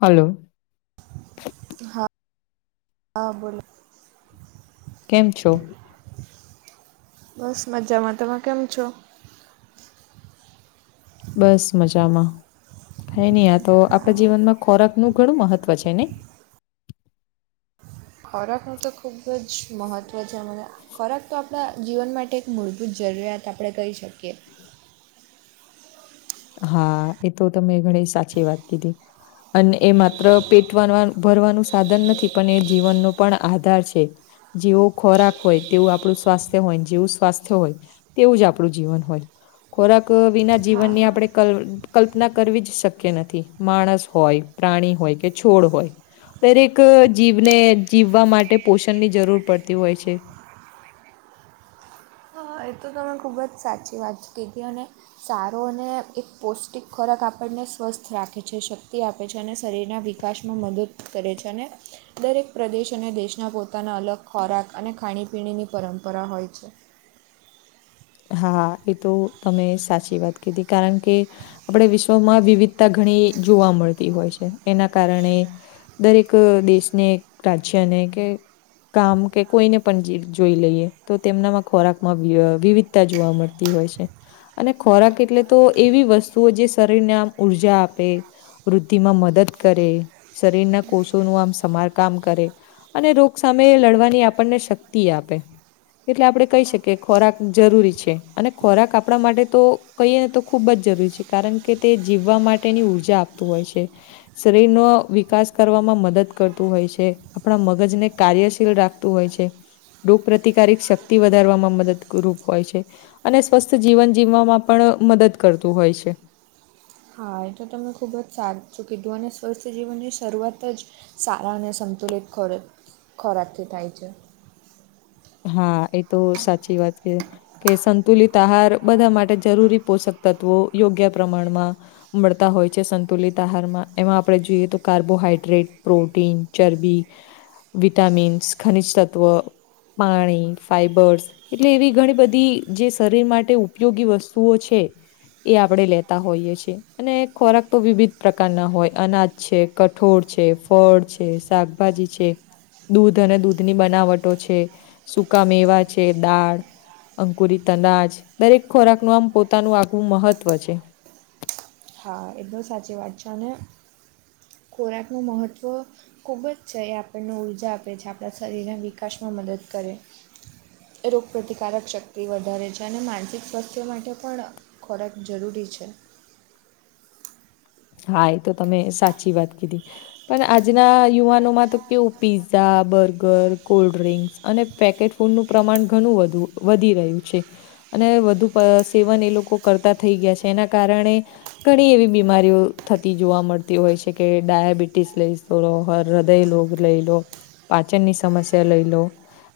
Hello હા હા બોલો કેમ છો બસ મજામાં તમે કેમ છો બસ મજામાં કાય નહી આ તો આપડા જીવનમાં ખોરાક નું ઘણું મહત્વ છે ને ખોરાકનું તો ખૂબ જ મહત્ત્વ છે માને ખોરાક તો આપણા જીવન માટે એક મૂળભૂત જરૂરિયાત આપણે કહી શકીએ હા એ તો તમે ઘણી સાચી વાત કીધી અને એ માત્ર પેટ ભરવાનું સાધન નથી પણ એ જીવનનો પણ આધાર છે જેવો ખોરાક હોય તેવું આપણું સ્વાસ્થ્ય હોય જેવું સ્વાસ્થ્ય હોય તેવું જ આપણું જીવન હોય ખોરાક વિના હા જીવનની આપણે કલ્પના કરવી જ શક્ય નથી માણસ હોય પ્રાણી હોય કે છોડ હોય દરેક જીવને જીવવા માટે પોષણની જરૂર પડતી હોય છે હ એ તો તમેં ખૂબ જ સાચી વાત કીધી અને સારો અને એક પૌષ્ટિક ખોરાક આપણને સ્વસ્થ રાખે છે શક્તિ આપે આપે છે અને શરીરના વિકાસમાં મદદ કરે છે અને દરેક પ્રદેશ અને દેશના પોતાના અલગ ખોરાક અને ખાણીપીણીની પરંપરા હોય છે હા એ તો તમે સાચી વાત કીધી કારણ કે આપણે વિશ્વમાં વિવિધતા ઘણી જોવા મળતી હોય છે એના કારણે દરેક દેશને રાજ્યને કે કામ કે કોઈને પણ જોઈ લઈએ તો તેમનામાં ખોરાકમાં વિવિધ ત્યા જોવા મળતી હોય છે અને ખોરાક એટલે તો એવી વસ્તુ જે શરીરને આમ ઊર્જા આપે વૃદ્ધિમાં મદદ કરે શરીરના કોષોનું આમ સમારકામ કરે અને રોગ સામે લડવાની આપણને શક્તિ આપે એટલે આપણે કહી શકીએ ખોરાક જરૂરી છે અને ખોરાક આપણા માટે તો કહીએ ને તો ખૂબ જ જરૂરી છે કારણ કે તે જીવવા માટેની ઊર્જા આપતું હોય છે. શરીરનો વિકાસ કરવામાં મદદ કરતું હોય છે આપણા મગજને કાર્યશીલ રાખતુ હોય છે રોગ પ્રતિકારિક શક્તિ વધારવામાં મદદરૂપ હોય છે અને સ્વસ્થ જીવન જીવવામાં પણ મદદ કરતું હોય છે. હા એ તો તમે ખૂબ જ સાચૂ કીધું અને સ્વસ્થ જીવનની શરૂઆત જ, સારા અને સંતુલિત ખોરા ખોરાકથી થાય છે. હા એ તો સાચી વાત કે, કે સંતુલિત આહાર બધા માટે જરૂરી પોષક તત્વો યોગ્ય પ્રમાણમાં. મળતા હોય છે. સંતુલિત આહારમાં એમાં આપણે જોઈએ તો કાર્બોહાઈડ્રેટ, પ્રોટીન, ચરબી વિટામિન્સ, ખનિજ તત્વ, પાણી, ફાઈબર્સ એટલે એવી ઘણી બધી જે શરીર માટે ઉપયોગી વસ્તુઓ છે. એ આપણે લેતા હોઈએ છીએ. અને ખોરાક તો વિવિધ પ્રકારના હોય અનાજ છે, કઠોળ છે, ફળ છે. શાકભાજી છે. દૂધ અને દૂધની બનાવટો છે. સુકા મેવા છે, દાળ અંકુરી તનાજ દરેક ખોરાક નું આમ પોતાનું આગવું મહત્વ છે. હા એ બહુ સાચી વાત છે અને ખોરાકનું મહત્ત્વ, ખૂબ જ છે એ આપણને ઊર્જા આપે છે. આપણા શરીરના વિકાસમાં મદદ કરે. રોગપ્રતિકારક શક્તિ વધારે છે અને માનસિક સ્વાસ્થ્ય માટે પણ, ખોરાક જરૂરી છે. હા એ તો તમે સાચી વાત કીધી. પણ આજના યુવાનોમાં તો કેવું પીઝા, બર્ગર, કોલ્ડ્રિંક્સ અને પેકેટ ફૂડનું પ્રમાણ ઘણું વધુ વધી રહ્યું છે. અને વધુ સેવન એ લોકો કરતા થઈ ગયા છે, એના કારણે ઘણી એવી બીમારીઓ થતી જોવા મળતી હોય છે કે ડાયાબિટીસ લઈ, હર હૃદય રોગ લઈ લો. પાચનની સમસ્યા લઈ લો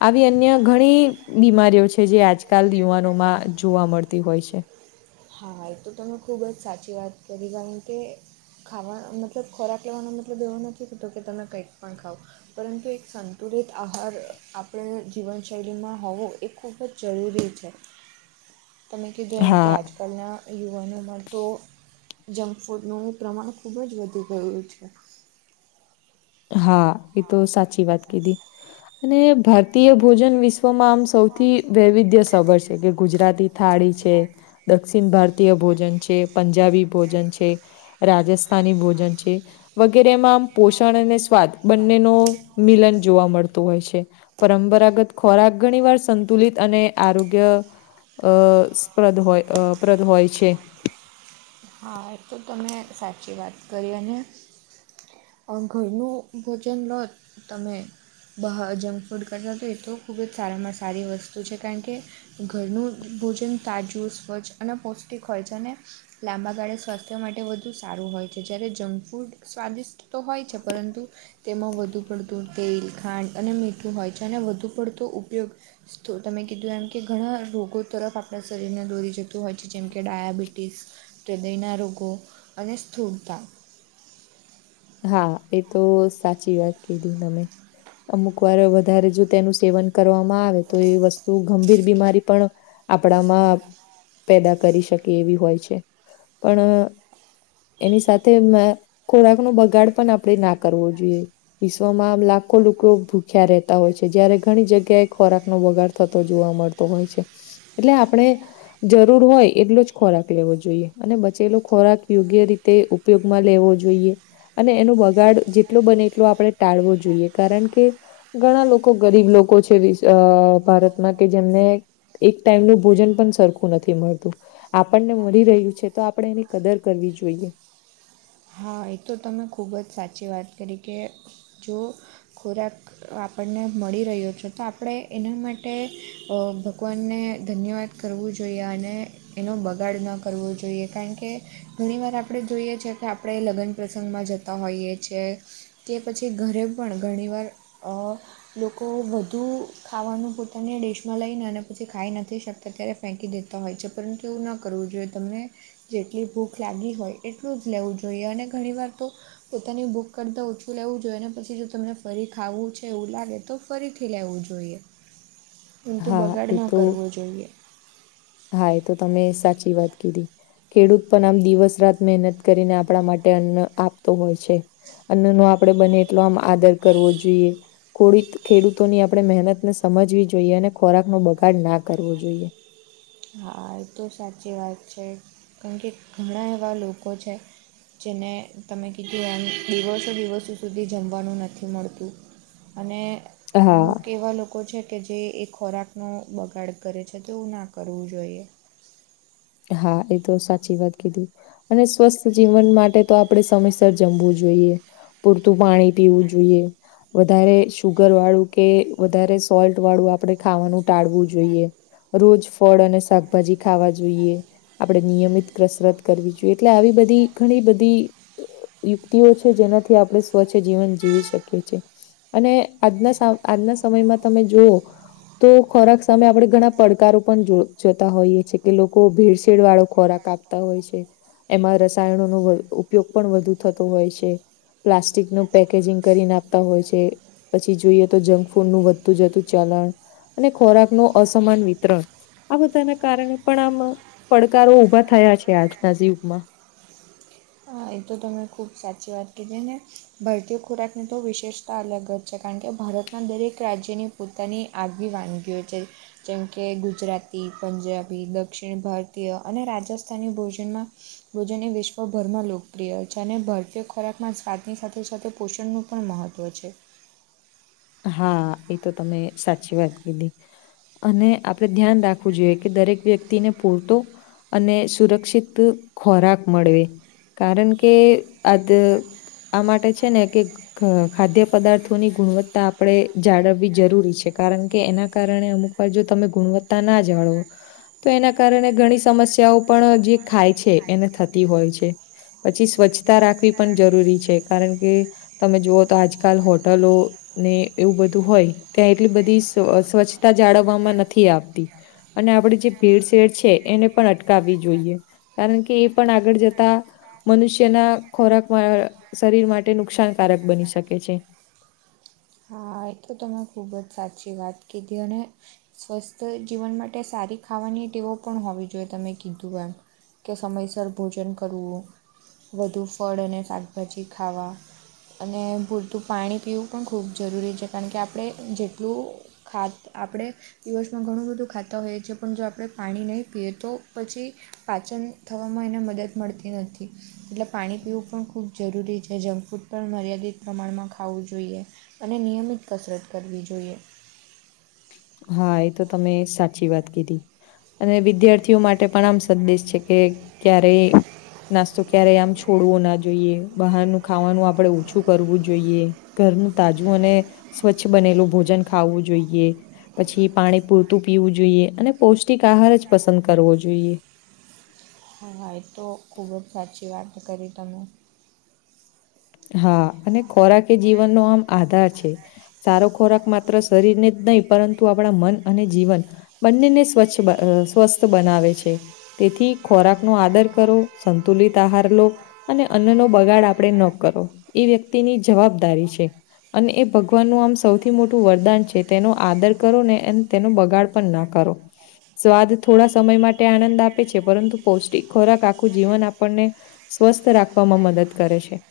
આવી અન્ય ઘણી બીમારીઓ છે, જે આજકાલ યુવાનોમાં જોવા મળતી હોય છે. હા ઈ તો તમે ખૂબ જ સાચી વાત કરી કારણ કે, ખાવા મતલબ ખોરાક લેવાનો મતલબ એવો નથી થતો કે તમે કંઈક પણ ખાવ પરંતુ એક સંતુલિત આહાર આપણે જીવનશૈલીમાં હોવો એ ખૂબ જ જરૂરી છે. [inaudible] તમે કીધું એમ કે હા આજકાલના, યુવાનોમાં તો જંક ફૂડનું પ્રમાણ ખૂબ જ વધી ગયું છે. હા એ તો સાચી વાત કીધી અને ભારતીય ભોજન વિ વિશ્વમાં આમ સૌથી વૈવિધ્ય સબર છે, કે ગુજરાતી થાળી છે દક્ષિ ભારતીય ભોજન છે, પંજાબી ભોજન છે રાજેસ [unintelligible] ભોજન છે વગેરે પો- અને સ્વાદ બંનેનો મિલન જોવા મળ- તો હોય છે. પરંપરાગત ખોરાક ઘણી વાર સંતુલિત અને આરોગ્ય અ સ્પદ હોય અ પ્રદ હોય છે. હા તમે સાચી વાત કરી અને ઘરનું ભોજન લો તમે. બહાર જંક ફૂડ કરતા તો એ તો ખૂબ જ સારામાં સારી વસ્તુ છે કારણ કે, ઘરનું ભોજન તાજું સ્વચ્છ અને પૌષ્ટિક હોય છે અને લાંબા ગાળે સ્વાસ્થ્ય માટે વધુ સારું હોય છે, જ્યારે જંક ફૂડ સ્વાદિષ્ટ તો હોય છે પરંતુ તેમાં વધુ પડતું તેલ, ખાંડ અને મીઠું હોય છે, ને વધુ પડતો ઉપયોગ તમે કીધું એમ કે ઘણા રોગો તરફ આપણા શરીરને દોરી જતું છે, જેમ કે ડાયાબિટીસ હૃદયના રોગો અને સ્થૂળતા હા, એ તો સાચી વાત કહી તમે. અમુક વાર વધારે સેવન કરવામાં આવે તો એ વસ્તુ ગંભીર બીમારીનું કારણ પણ બની શકે છે. આપણામાં પેદા કરી શકે એવી હોય છે, પણ એની સાથે ખોરાકનો બગાડ પણ આપણે ન કરવો જોઈએ. વિશ્વમાં આમ લાખો લોકો ભૂખ્યા રહેતા હોય છે, જ્યારે ઘણી જગ્યાએ ખોરાકનો બગાડ થતો જોવા મળે છે. હોય છે, એટલે આપણે ખોરાકનો બગાડ ન કરવો જોઈએ. જરૂર હોય એટલો જ ખોરાક લેવો જોઈએ અને બચેલો ખોરાક યોગ્ય રીતે સાચવીને ઉપયોગમાં લેવો જોઈએ. તે ઉપયોગમાં લેવો જોઈએ. અને એનો બગાડ જેટલો બને એટલો આપણે ટાળવો જોઈએ, કારણ કે... ઘણા લોકો ગરીબ છે ભારતમાં, જેમને એક ટાઈમનું ભોજન પણ સરખું નથી મળતું. આપણે મળી રહ્યું છે, તો આપણે એની કદર કરવી જોઈએ. હા, એ તો તમે ખૂબ જ સાચી વાત કરી કે જો ખોરાક આપણે ખોરાક મળી રહ્યો છે, તો આપણે એના માટે ભગવાનનો ધન્યવાદ માનવો જોઈએ. કરવું જોઈએ અને ખોરાકનો બગાડ પણ ન કરવો જોઈએ. એનો બગાડ ન કરવો જોઈએ, કારણ કે આપણે જોઈએ છીએ કે ઘણા લોકો પાસે પૂરતો ખોરાક પણ નથી. કે આપણે લગ્ન પ્રસંગમાં જતા હોઈએ છીએ ને કે પછી ઘરે પણ ઘણી વાર ખોરાકનો બગાડ થતો હોય છે. લોકો ઘણી વાર વધારે ખાવાનું પોતાની ડિશમાં લઈ લે છે અને પછી એ ખાઈ શકતા નથી. એને પછી ફેંકી દેતા હોય છે, પરંતુ એવું ન કરવું જોઈએ. જેટલી ભૂખ લાગી હોય એટલું જ લેવું જોઈએ અને ઘણી વાર તો પોતાની ભૂખ કરતાં ઓછું લેવું જોઈએ ને, પછી જો તમને ફરી ખાવાનું મન થાય તો ફરીથી લેવું જોઈએ. [inaudible] [unintelligible] ખોરાકનો હા બગાડ એ ન તો કરવો જોઈએ. હા, એ તો તમે સાચી વાત કહી. ખેડૂત પણ આમ દિવસ-રાત મહેનત કરીને આપણા માટે અન્ન પેદા કરતા હોય છે. અન્નનો આપણે બને એટલો આદર કરવો જોઈએ. ખેડૂતોની આપણે મહેનતને સમજવી જોઈએ અને ખોરાકનો બગાડ ન કરવો જોઈએ. હા, એ તો તમે સાચી વાત કહી, કારણ કે ઘણા એવા લોકો છે જેને તમે કહ્યું એમ, ઘણા લોકો એવા છે જેમને દિવસો સુધી જમવાનું પણ મળતું નથી. અને હા અમુક એવા લોકો છે જે ખોરાકનો બગાડ કરે છે, પરંતુ એવું ન કરવું જોઈએ. કરવું જોઈએ. હા, એ તો સાચી વાત કીધી. અને સ્વસ્થ જીવન માટે તો આપણે સમયસર જમવું જોઈએ. પૂરતું પાણી પીવું જોઈએ. વધારે શુગરવાળો કે વધારે મીઠુંવાળો ખોરાક આપણે ખાવાનું ટાળવું જોઈએ. રોજ ફળ અને શાકભાજી ખાવા જોઈએ. આપણે નિયમિત કસરત કરવી જોઈએ, એટલે આવી બધી ઘણી બધી બાબતોનું ધ્યાન રાખવું જોઈએ. એવી ઘણી બધી યુક્તિઓ છે, જેનાથી આપણે સ્વસ્થ જીવન જીવી શકીએ છીએ. અને આજના સમયમાં તમે જુઓ તો તો ખોરાકના મામલે આપણે ઘણા પડકારો પણ જોતા હોઈએ છીએ. કે લોકો ભેળસેળવાળો ખોરાક આપતા હોય છે. એમાં રસાયણોનો ઉપયોગ પણ વધુ થતો હોય છે પ્લાસ્ટિક નું પેકેજીંગ કરીને આપતા હોય છે પછી જોઈએ તો જંક ફૂડનું વધતું જતું ચલણ અને ખોરાક નો અસમાન વિતરણ આ બધાના કારણે પણ આમ પડકારો ઉભા થયા છે આજના જ યુગમાં હા એ તો તમે ખૂબ સાચી વાત કીધી ને ભારતીય ખોરાકની તો વિશેષતા અલગ જ છે કારણ કે ભારત ના દરેક રાજ્યની પોતાની આગવી વાનગીઓ છે. કેમકે ગુજરાતી, પંજાબી, દક્ષિણ ભારતીય, અને રાજસ્થાની ભોજનમાં ભોજને વિશ્વભરમાં લોકો પ્રિય છે અને ભારતીય ખોરાકમાં સ્વાદની સાથે સાથે પોષણનું પણ મહત્ત્વ છે. હા એ તો તમે સાચી વાત કીધી અને આપડે ધ્યાન રાખવું જોઈએ કે દરેક વ્યક્તિને પૂરતો અને સુરક્ષિત ખોરાક મળે કારણ કે આ આ માટે છે ને કે ખાદ્ય પદાર્થોની ગુણવત્તા આપણે જાળવવી જરૂરી છે કારણ કે એના કારણે અમુક વાર જો તમે ગુણવત્તા ના જાળવો તો એના કારણે ઘણી સમસ્યાઓ પણ જે ખાય છે એને થતી હોય છે. પછી સ્વચ્છતા રાખવી પણ જરૂરી છે કારણ કે તમે જુઓ તો આજકાલ હોટલો ને એવું બધું હોય ત્યાં એટલી બધી સ્વ સ્વચ્છતા જાળવવામાં નથી આવતી અને આપણે જે ભેડ શેડ છે એને પણ અટકાવવી જોઈએ કારણ કે એ પણ આગળ જતા મનુષ્યના ખોરાકમાં શરીર માટે નુકસાનકારક બની શકે છે હા એ તો તમે ખૂબ જ સાચી વાત કીધી અને સ્વસ્થ જીવન માટે સારી ખાવાની ટેવો પણ હોવી જોઈએ તમે કીધું એમ કે સમયસર ભોજન કરવું વધુ ફળ અને શાકભાજી ખાવા અને પૂરતું પાણી પીવું પણ ખૂબ જરૂરી છે કારણ કે આપણે જેટલું ખાદ આપણે દિવસમાં ઘણું બધું ખાતા હોઈએ છીએ પણ જો આપણે પાણી નહીં પીએ તો પછી પાચન થવામાં એને મદદ મળતી નથી એટલે પાણી પીવું પણ ખૂબ જરૂરી છે જંક ફૂડ પણ મર્યાદિત પ્રમાણમાં ખાવું જોઈએ. અને નિયમિત કસરત કરવી જોઈએ. હા એ તો તમે સાચી વાત કીધી અને વિદ્યાર્થીઓ માટે પણ આમ સંદેશ છે કે ક્યારે નાસ્તો ક્યારેય આમ છોડવો ના જોઈએ બહારનું ખાવાનું આપણેે ઓછું કરવું જોઈએ. ઘરનું તાજું અને સ્વચ્છ બનેલું ભોજન ખાવવું જોઈએ. પછી પાણી પૂરતું પીવું જોઈએ અને પૌષ્ટિક આહાર જ પસંદ કરવો જોઈએ. હા હ એ તો ખૂબ જ સાચી વાત કરી તમે હા અને ખોરાક એ જીવનનો આમ આધાર છે. સારો ખોરાક માત્ર શરીરને જ નહીં પરંતુ આપણા મન અને જીવન બંનેને સ્વચ્છ અ સ્વસ્થ બનાવે છે. તેથી ખોરાકનો આદર કરો સંતુલિત આહાર લો. અને અન્નનો બગાડ આપડે ન કરો એ વ્યક્તિની જવાબદારી છે. અને એ ભગવાનનું આમ સૌથી મોટું વરદાન છે તેનો આદર કરો ને અને તેનો બગાડ પણ ન કરો. સ્વાદ થોડા સમય માટે આણંદ આપે છે પરંતુ પૌષ્ટિક ખોરાક આખું જીવન આપણને સ્વસ્થ રાખવામાં મદદ કરે છે.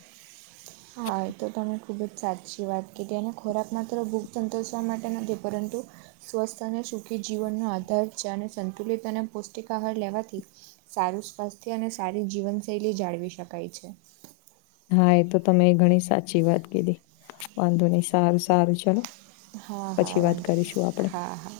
હા, એ તો તમે ખૂબ જ સાચી વાત કીધી અને ખોરાક માત્ર ભૂખ સંતોષવા માટે નથી પરંતુ સ્વસ્થ અને સુખી જીવનનો આધાર [unintelligible] સંતુલિત અને પૌષ્ટિક આહાર લેવાથી સારું સ્વાસ્થ્ય અને સારી જીવનશૈલી જાળવી શકાય છે. હા, એ તો તમે ઘણી સાચી વાત કીધી વાંધો નહી સારું સારું ચલો હા હા પછી વાત વાંધો કરીશું નહીં આપડે. હા હા